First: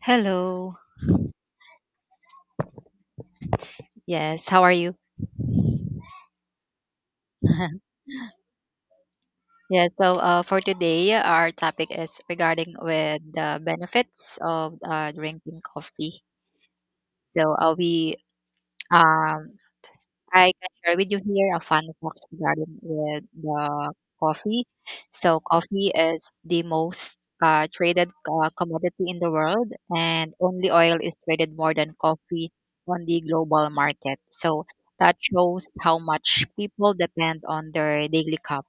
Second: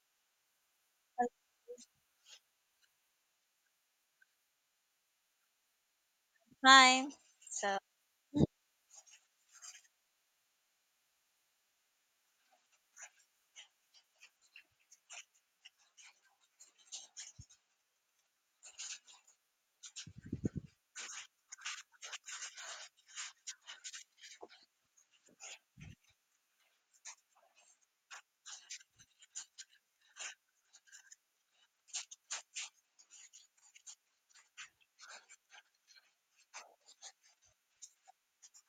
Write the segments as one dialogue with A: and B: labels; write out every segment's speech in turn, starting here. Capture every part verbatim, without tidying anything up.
A: Hello. Yes, how are you?
B: Fine. So,
A: Yeah, so uh, for today, our topic is regarding with the benefits of uh, drinking coffee. So uh, we, um, I can share with you here a fun fact regarding with the coffee. So coffee is the most uh, traded uh, commodity in the world, and only oil is traded more than coffee on the global market. So that shows how much people depend on their daily cup.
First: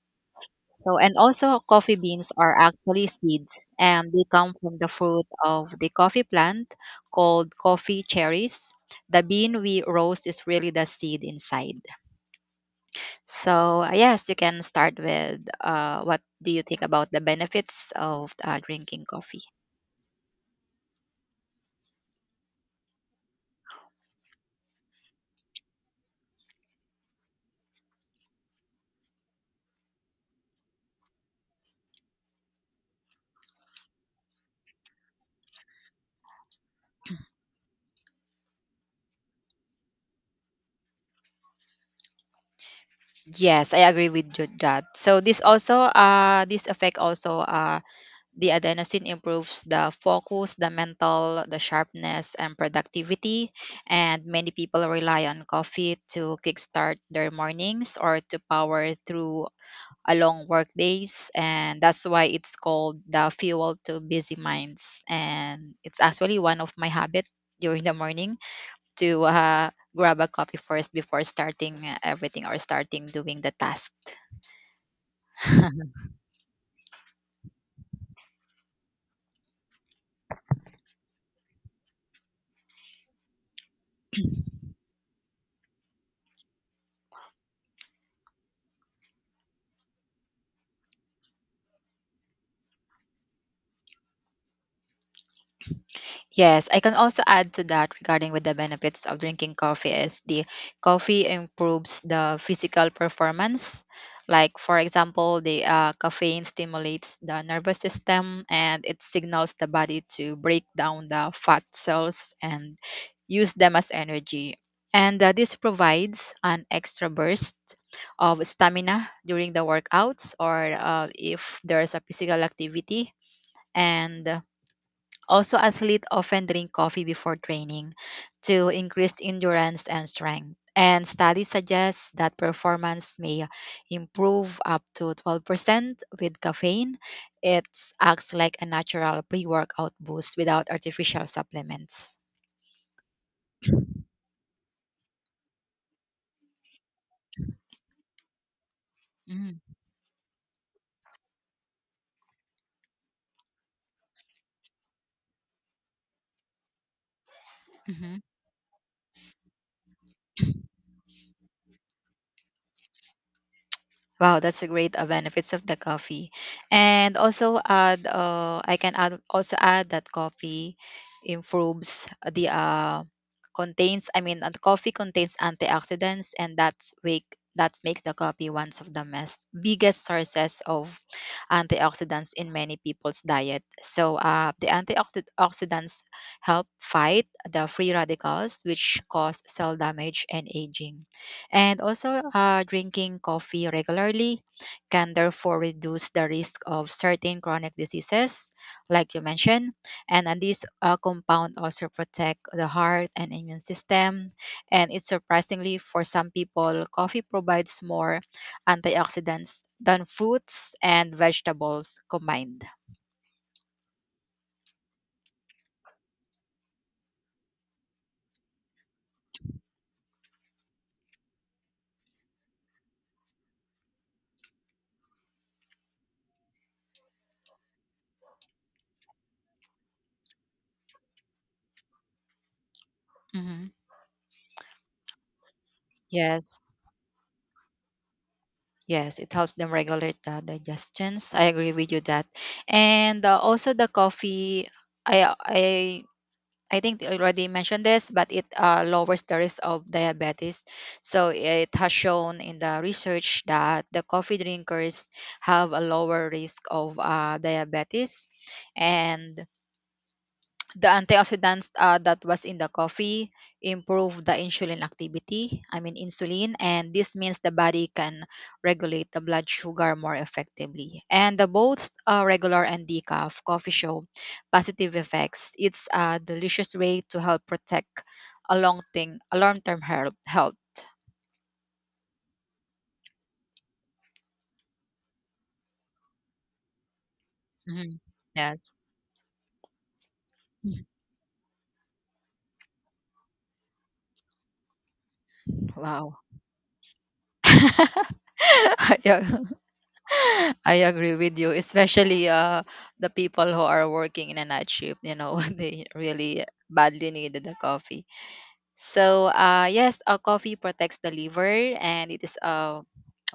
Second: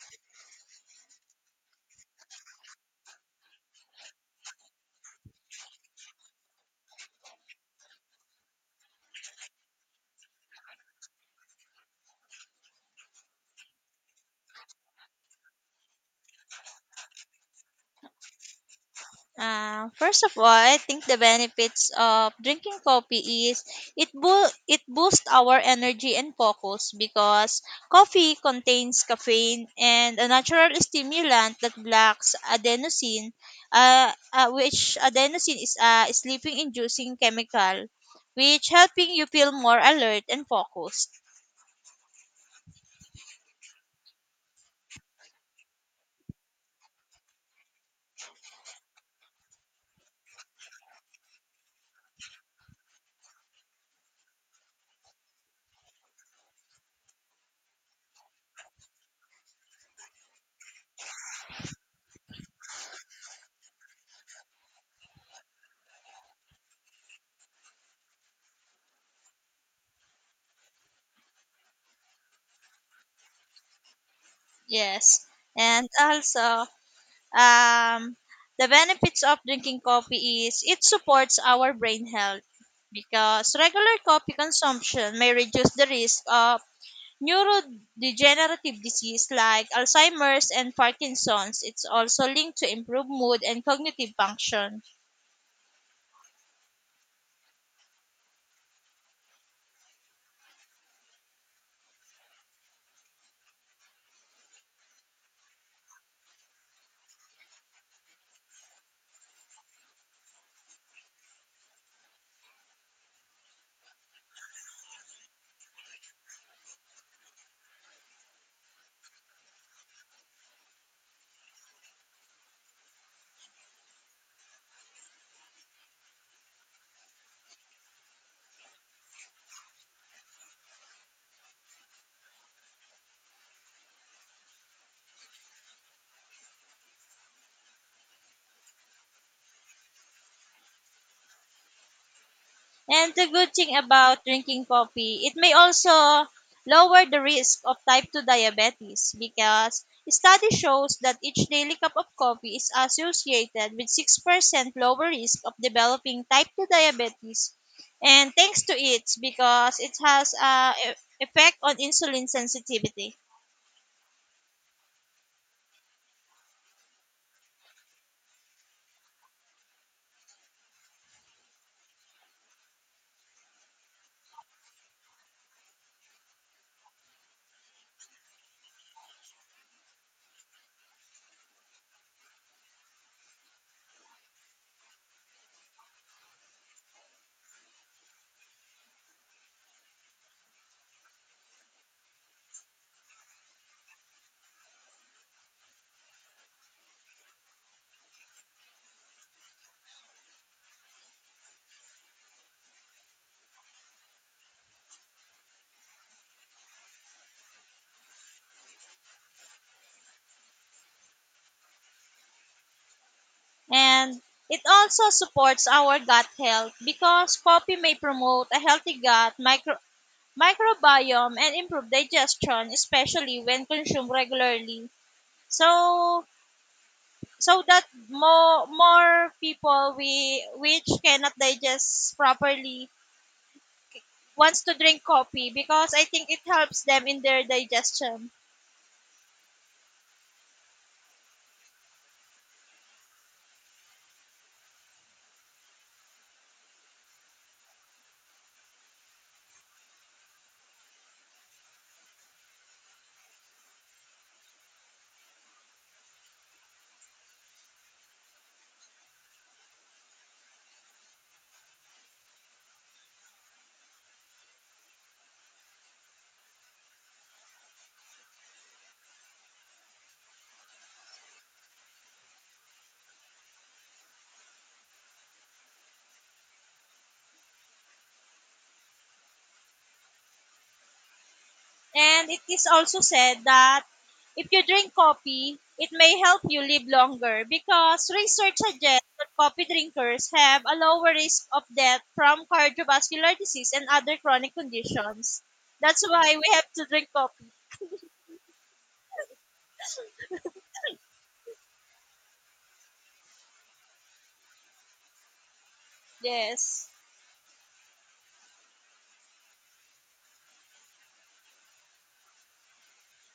A: So, and also coffee beans are actually seeds, and they come from the fruit of the coffee plant called coffee cherries. The bean we roast is really the seed inside. So, uh, yes, you can start with uh, what do you think about the benefits of uh, drinking coffee?
B: uh, first of all, I think the benefits of drinking coffee is it bo- it boosts our energy and focus because coffee contains caffeine and a natural stimulant that blocks adenosine, uh, uh, which adenosine is a sleeping-inducing chemical, which helping you feel more alert and focused.
A: Yes, I agree with you that. So, this also, uh, this effect also uh, The adenosine improves the focus, the mental, the sharpness, and productivity. And many people rely on coffee to kickstart their mornings or to power through a long work days. And that's why it's called the fuel to busy minds. And it's actually one of my habit during the morning to uh, grab a coffee first before starting uh, everything or starting doing the task.
B: Yes, and also Um, the benefits of drinking coffee is it supports our brain health because regular coffee consumption may reduce the risk of neurodegenerative disease like Alzheimer's and Parkinson's. It's also linked to improved mood and cognitive function.
A: Yes, I can also add to that regarding with the benefits of drinking coffee is the coffee improves the physical performance. Like for example, the uh, caffeine stimulates the nervous system, and it signals the body to break down the fat cells and use them as energy. And uh, this provides an extra burst of stamina during the workouts or uh, if there's a physical activity, and also, athletes often drink coffee before training to increase endurance and strength. And studies suggest that performance may improve up to twelve percent with caffeine. It acts like a natural pre workout boost without artificial supplements.
B: And the good thing about drinking coffee, it may also lower the risk of type two diabetes
A: Mm-hmm.
B: because study shows that each daily cup of coffee is associated with six percent lower risk of developing type two diabetes.
A: Mm-hmm.
B: And thanks to it, because it has a e- effect on insulin sensitivity.
A: Wow, that's a great uh, benefits of the coffee. And also add uh, I can add also add that coffee improves the uh, contains, I mean, uh, the coffee contains antioxidants, and that's wake that makes the coffee one of the most biggest sources of antioxidants in many people's diet. So uh, the antioxidants help fight the free radicals which cause cell damage and aging. And also, uh, drinking coffee regularly can therefore reduce the risk of certain chronic diseases, like you mentioned. And uh, this uh, compound also protect the heart and immune system. And it's surprisingly for some people, coffee provides more antioxidants than fruits and vegetables combined.
B: And it also supports our gut health because coffee may promote a healthy gut micro microbiome and improve digestion, especially when consumed regularly. So, so that more more people we which cannot digest properly
A: Mhm.
B: wants to drink coffee because I think it
A: Yes.
B: helps them in their digestion.
A: Yes, it helps them regulate the digestions. I agree with you that. And uh, also the coffee, I I I think I already mentioned this, but it uh, lowers the risk of diabetes. So it has shown in the research that the coffee drinkers have a lower risk of uh, diabetes, and the antioxidants uh, that was in the coffee improve the insulin activity, I mean insulin, and this means the body can regulate the blood sugar more effectively. And the both uh, regular and decaf coffee show positive effects. It's a delicious way to help protect a long thing, a long term health. health.
B: And it is also said that if you drink coffee, it may help you live longer
A: Mhm.
B: because research
A: Yes.
B: suggests that coffee drinkers have a lower risk of death from cardiovascular disease and other chronic conditions. That's
A: Wow.
B: why we have to drink coffee.
A: Yeah. I agree with you, especially uh, the people who are working in a night shift, you know, they really
B: Yes.
A: badly needed the coffee. So, uh, yes, uh, coffee protects the liver, and it is a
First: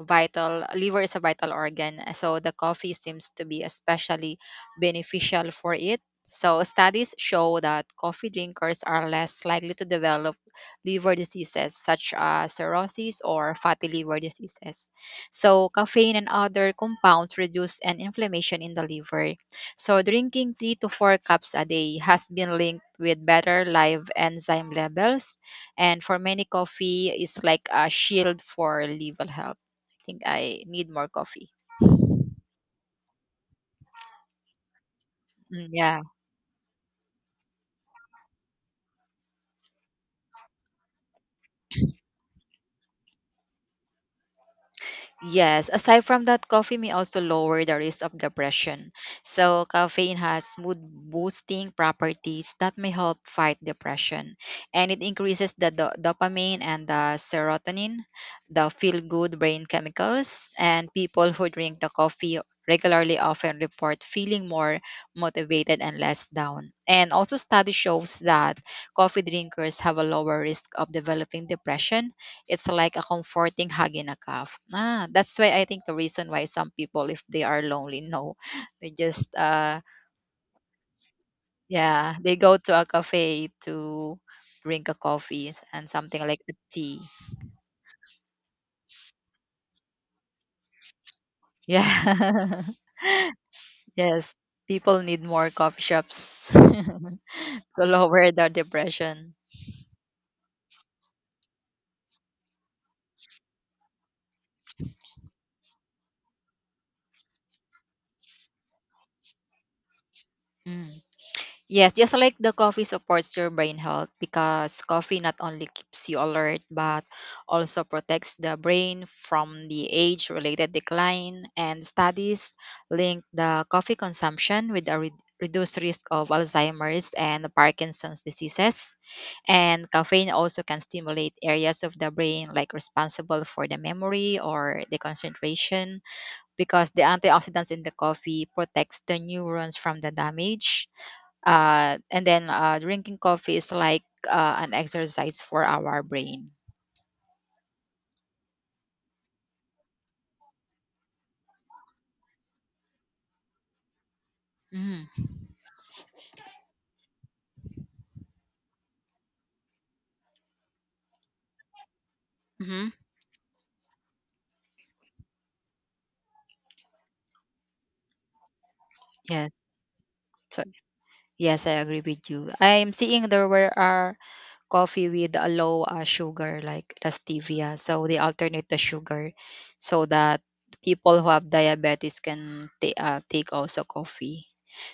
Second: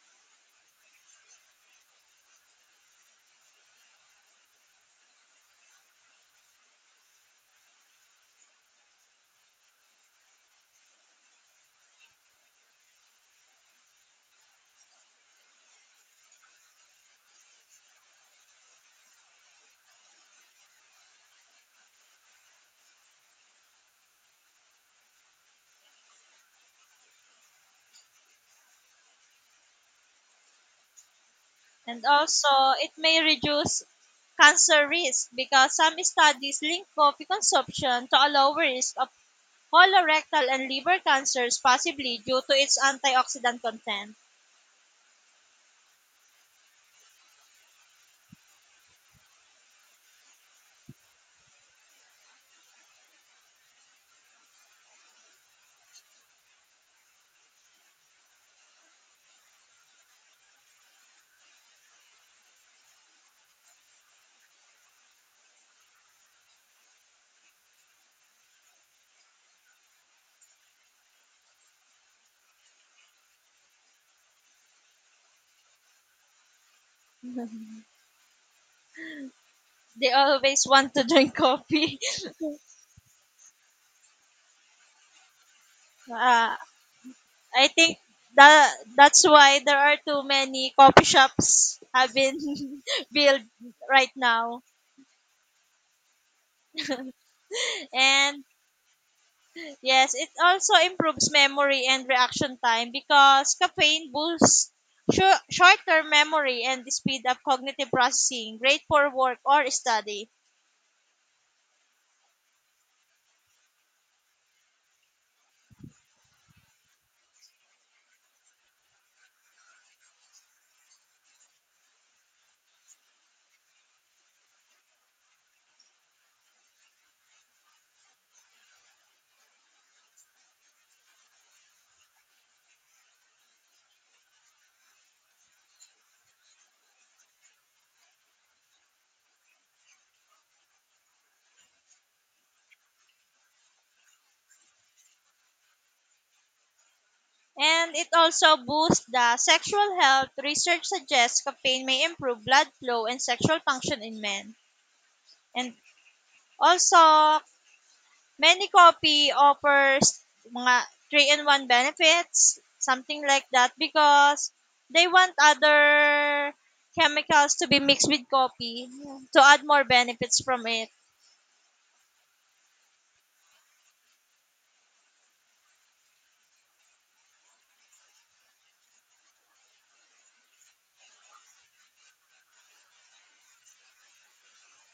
A: vital, liver is a vital organ. So, the coffee seems to be especially beneficial for it. So, studies show that coffee drinkers are less likely to develop liver diseases such as cirrhosis or fatty liver diseases. So, caffeine and other compounds reduce an inflammation in the liver. So, drinking three to four cups a day has been linked with better live enzyme levels. And for many, coffee is like a shield for liver health. I think I need more coffee.
B: And also, it may reduce cancer risk
A: Mm,
B: because
A: yeah.
B: some studies link coffee consumption to a lower risk of colorectal and liver cancers, possibly due to its antioxidant content.
A: Yes, aside from that, coffee may also lower the risk of depression. So, caffeine has mood boosting properties that may help fight depression. And it increases the do- dopamine and the serotonin, the feel good brain chemicals. And people who drink the coffee regularly often report feeling more motivated and less down. And also, study shows that coffee drinkers have a lower risk of developing depression. It's like a comforting hug in a cup. Ah, that's why I think the reason why some people, if they are lonely, no, they just uh,
B: They always want to drink coffee.
A: yeah, they go to a cafe to drink a coffee and something like a
B: Uh,
A: tea.
B: I think that that's why there are too many coffee shops have been
A: Yeah,
B: built right
A: yes,
B: now.
A: people need more coffee shops to lower
B: And
A: their depression.
B: yes, it also improves memory and reaction time because caffeine boosts shor- short-term memory and speed up cognitive processing, great for work or study.
A: Mm. Yes, just like the coffee supports your brain health because coffee not only keeps you alert but also protects the brain from the age related decline. And studies link the coffee consumption with a re- reduced risk of Alzheimer's and Parkinson's diseases. And caffeine also can stimulate areas of the brain like responsible for the memory or the concentration, because the antioxidants in the coffee protects the neurons from the damage, uh, and then uh, drinking coffee is like uh, an exercise for our brain.
B: And it also boosts the sexual health. Research suggests caffeine may improve blood flow and sexual function in men.
A: Mm.
B: And also, many coffee offers mga three in one benefits,
A: Mm-hmm. Hmm.
B: something like that, because they want other chemicals to be mixed with coffee to
A: Yes.
B: add more benefits
A: So
B: from it.
A: yes, I agree with you. I'm seeing there were are coffee with a low uh, sugar like the stevia, so they alternate the sugar, so that people who have diabetes can ta- uh, take also coffee.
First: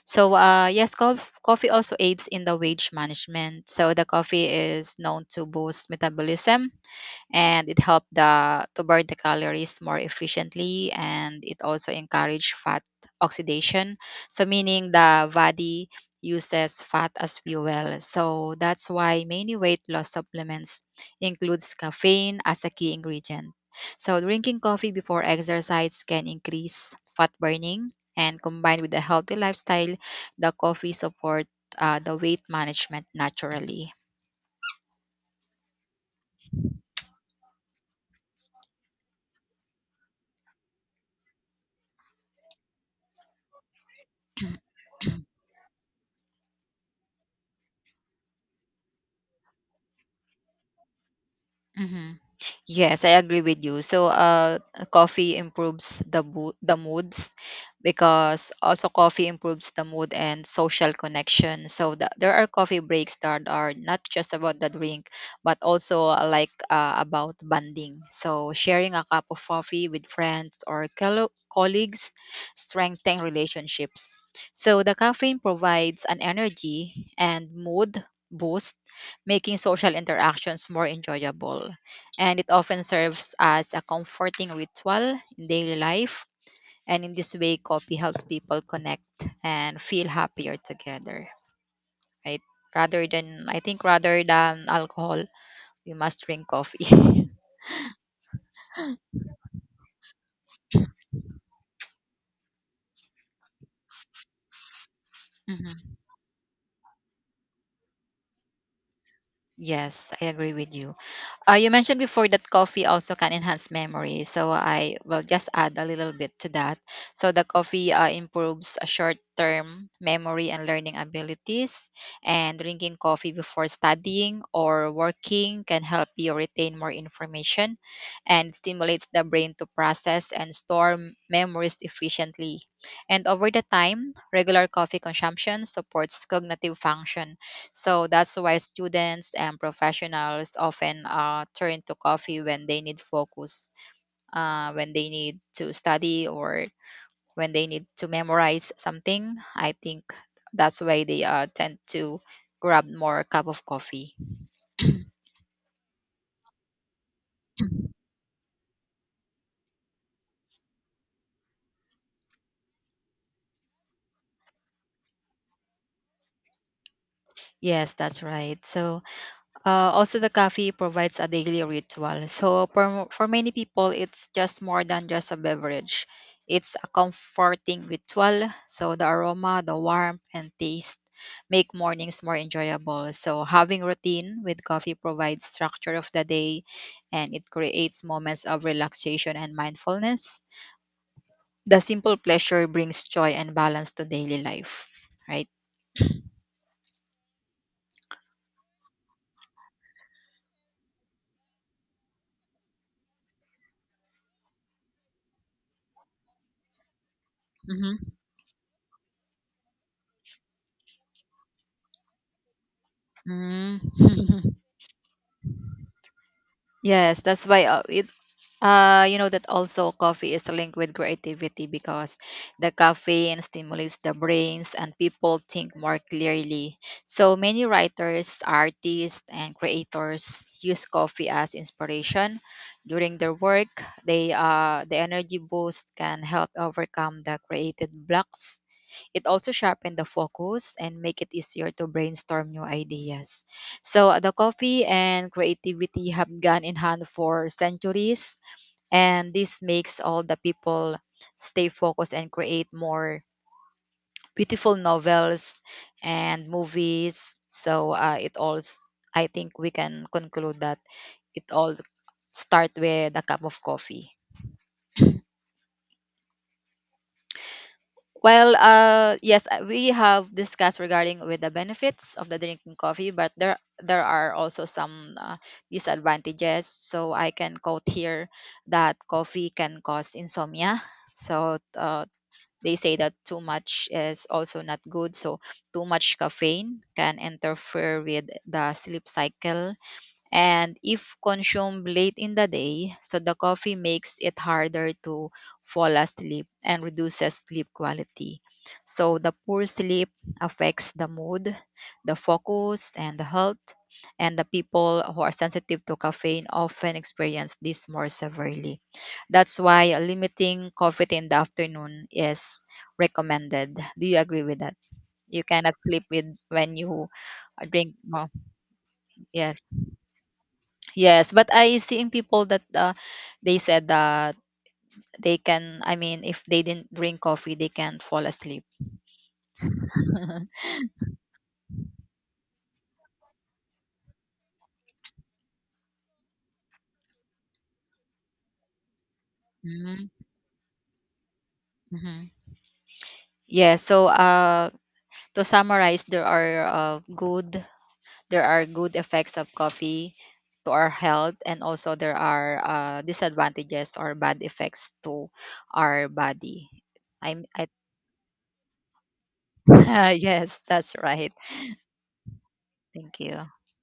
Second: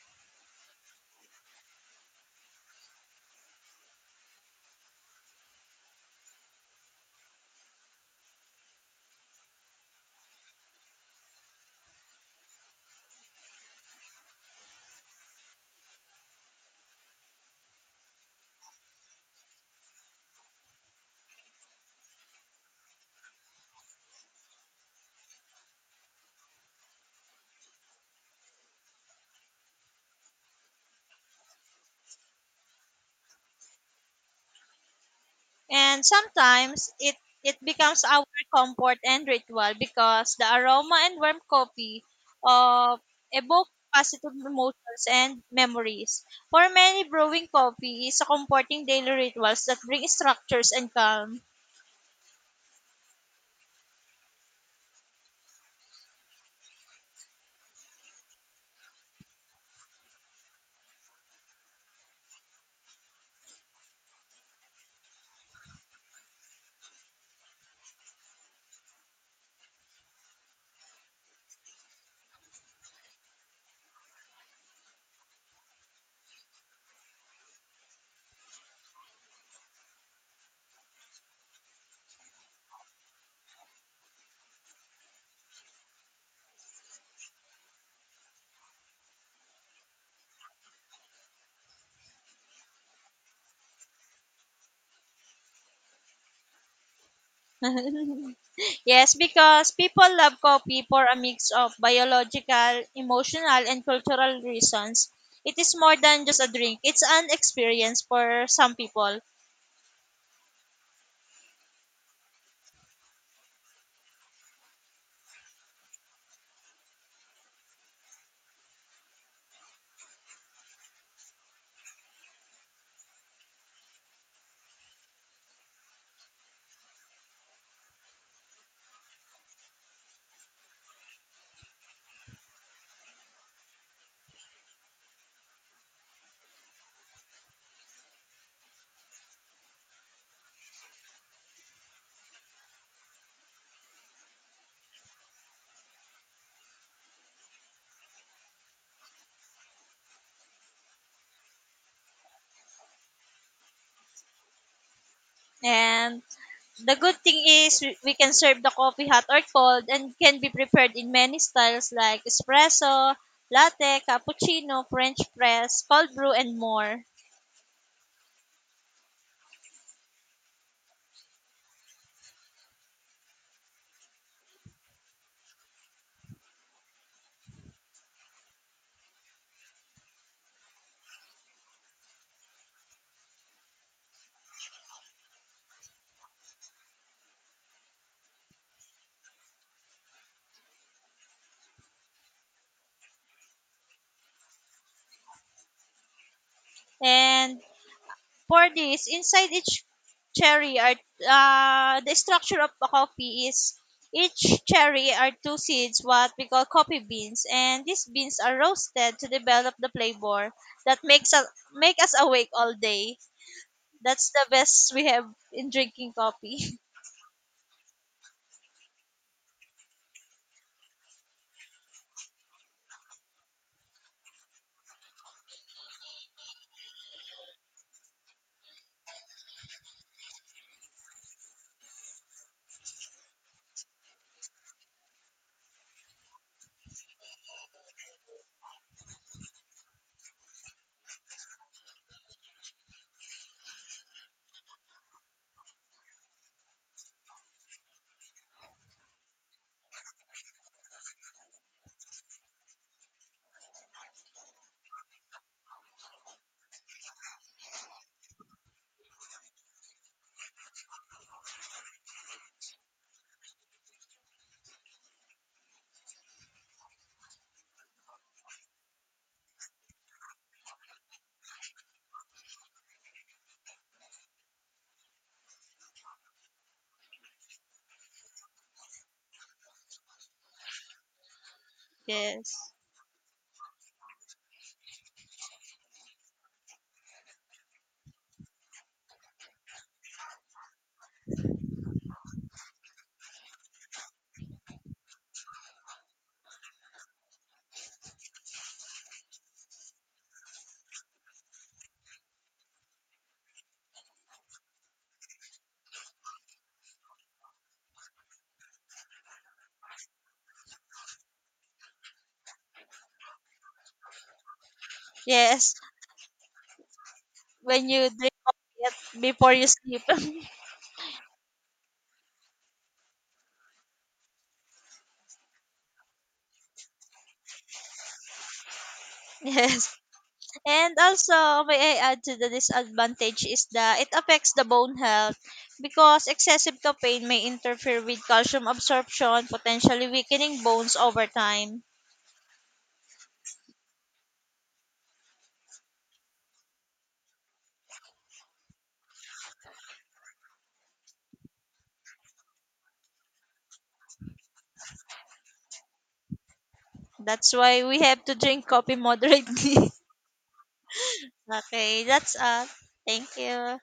A: So uh, yes, cof- coffee also aids in the wage management. So the coffee is known to boost metabolism, and it helped the to burn the calories more efficiently, and it also encouraged fat oxidation, so meaning the body uses fat as fuel. So that's why many weight loss supplements includes caffeine as a key ingredient, so drinking coffee before exercise can increase fat burning, and combined with a healthy lifestyle, the coffee support uh, the weight management naturally.
B: And sometimes it it becomes our comfort and ritual because the aroma and warm coffee of evoke positive emotions and memories. For many, brewing coffee is a comforting daily rituals that bring structures and calm.
A: Mhm. Yes, I agree with you. So, uh, coffee improves the bo- the moods, because also coffee improves the mood and social connection. So the, there are coffee breaks that are not just about the drink, but also uh, like uh, about bonding. So sharing a cup of coffee with friends or colo- colleagues strengthen relationships. So the caffeine provides an energy and mood boost, making social interactions more enjoyable, and it often serves as a comforting ritual in daily life. And in this way, coffee helps people connect and feel happier together, right? Rather than, I think, rather than alcohol, we must drink coffee.
B: Yes, because people love coffee for a mix of biological, emotional, and cultural reasons. It is
A: Mhm.
B: more than just a drink, it's an experience for some people.
A: Yes, I agree with you. Uh, you mentioned before that coffee also can enhance memory, so I will just add a little bit to that. So the coffee uh, improves a short-term memory and learning abilities, and drinking coffee before studying or working can help you retain more information, and stimulates the brain to process and store m- memories efficiently. And over the time, regular coffee consumption supports cognitive function, so that's why students and professionals often uh, turn to coffee when they need focus, uh, when they need to study, or when they need to memorize something. I think that's why they uh, tend to grab more cup of coffee.
B: And the good thing is we we can serve the coffee hot or cold and can be prepared in many styles like espresso, latte, cappuccino, french press, cold brew, and more.
A: Yes, that's right. So, Uh, also, the coffee provides a daily ritual. So, for, for many people, it's just more than just a beverage. It's a comforting ritual. So, the aroma, the warmth, and taste make mornings more enjoyable. So, having routine with coffee provides structure of the day, and it creates moments of relaxation and mindfulness. The simple pleasure brings joy and balance to daily life, right?
B: And for this, inside each cherry are uh, the structure of a coffee is each cherry are two seeds, what we call coffee beans, and these
A: Mm-hmm.
B: beans are roasted to develop the flavor that makes us make us awake all day.
A: Mm.
B: That's the best we have in drinking coffee.
A: Yes, that's why uh, it Uh, you know that also coffee is linked with creativity because the caffeine stimulates the brains and people think more clearly. So many writers, artists, and creators use coffee as inspiration during their work. They uh, the energy boost can help overcome the created blocks. It also sharpen the focus and make it easier to brainstorm new ideas. So the coffee and creativity have gone in hand for centuries, and this makes all the people stay focused and create more beautiful novels and movies. So uh, it all s- I think we can conclude that it all start with a cup of coffee. Well, uh yes, uh, we have discussed regarding with the benefits of the drinking coffee, but there there are also some uh, disadvantages, so I can quote here that coffee can cause insomnia. So, uh,
B: Yes,
A: they say that too much is also not good. So, too much caffeine can interfere with the sleep cycle, and if consumed late in the day, so the coffee makes it harder to fall asleep and reduces sleep quality. So the poor sleep affects the mood, the focus, and the health. And the people who are sensitive to caffeine often experience this more severely. That's why limiting coffee in the afternoon is recommended. Do you agree with that? You cannot
B: yes.
A: sleep with when you
B: When
A: drink
B: you
A: more.
B: drink coffee at- before
A: Yes.
B: you sleep.
A: Yes, but I seeing people that uh, they said that they can. I mean, if they didn't drink coffee, they can't fall asleep.
B: Yes, and also, may I add to the disadvantage is that it affects the bone health because excessive caffeine may interfere with calcium absorption, potentially
A: Mm-hmm.
B: weakening bones over time.
A: Mm-hmm. Yeah. So, uh, to summarize, there are uh, good there are good effects of coffee to our health, and also there are uh, disadvantages or bad effects to our body. I'm.
B: That's
A: I,
B: why we have to drink coffee moderately.
A: yes, that's right.
B: Okay, that's all.
A: Thank
B: Thank
A: you.
B: you.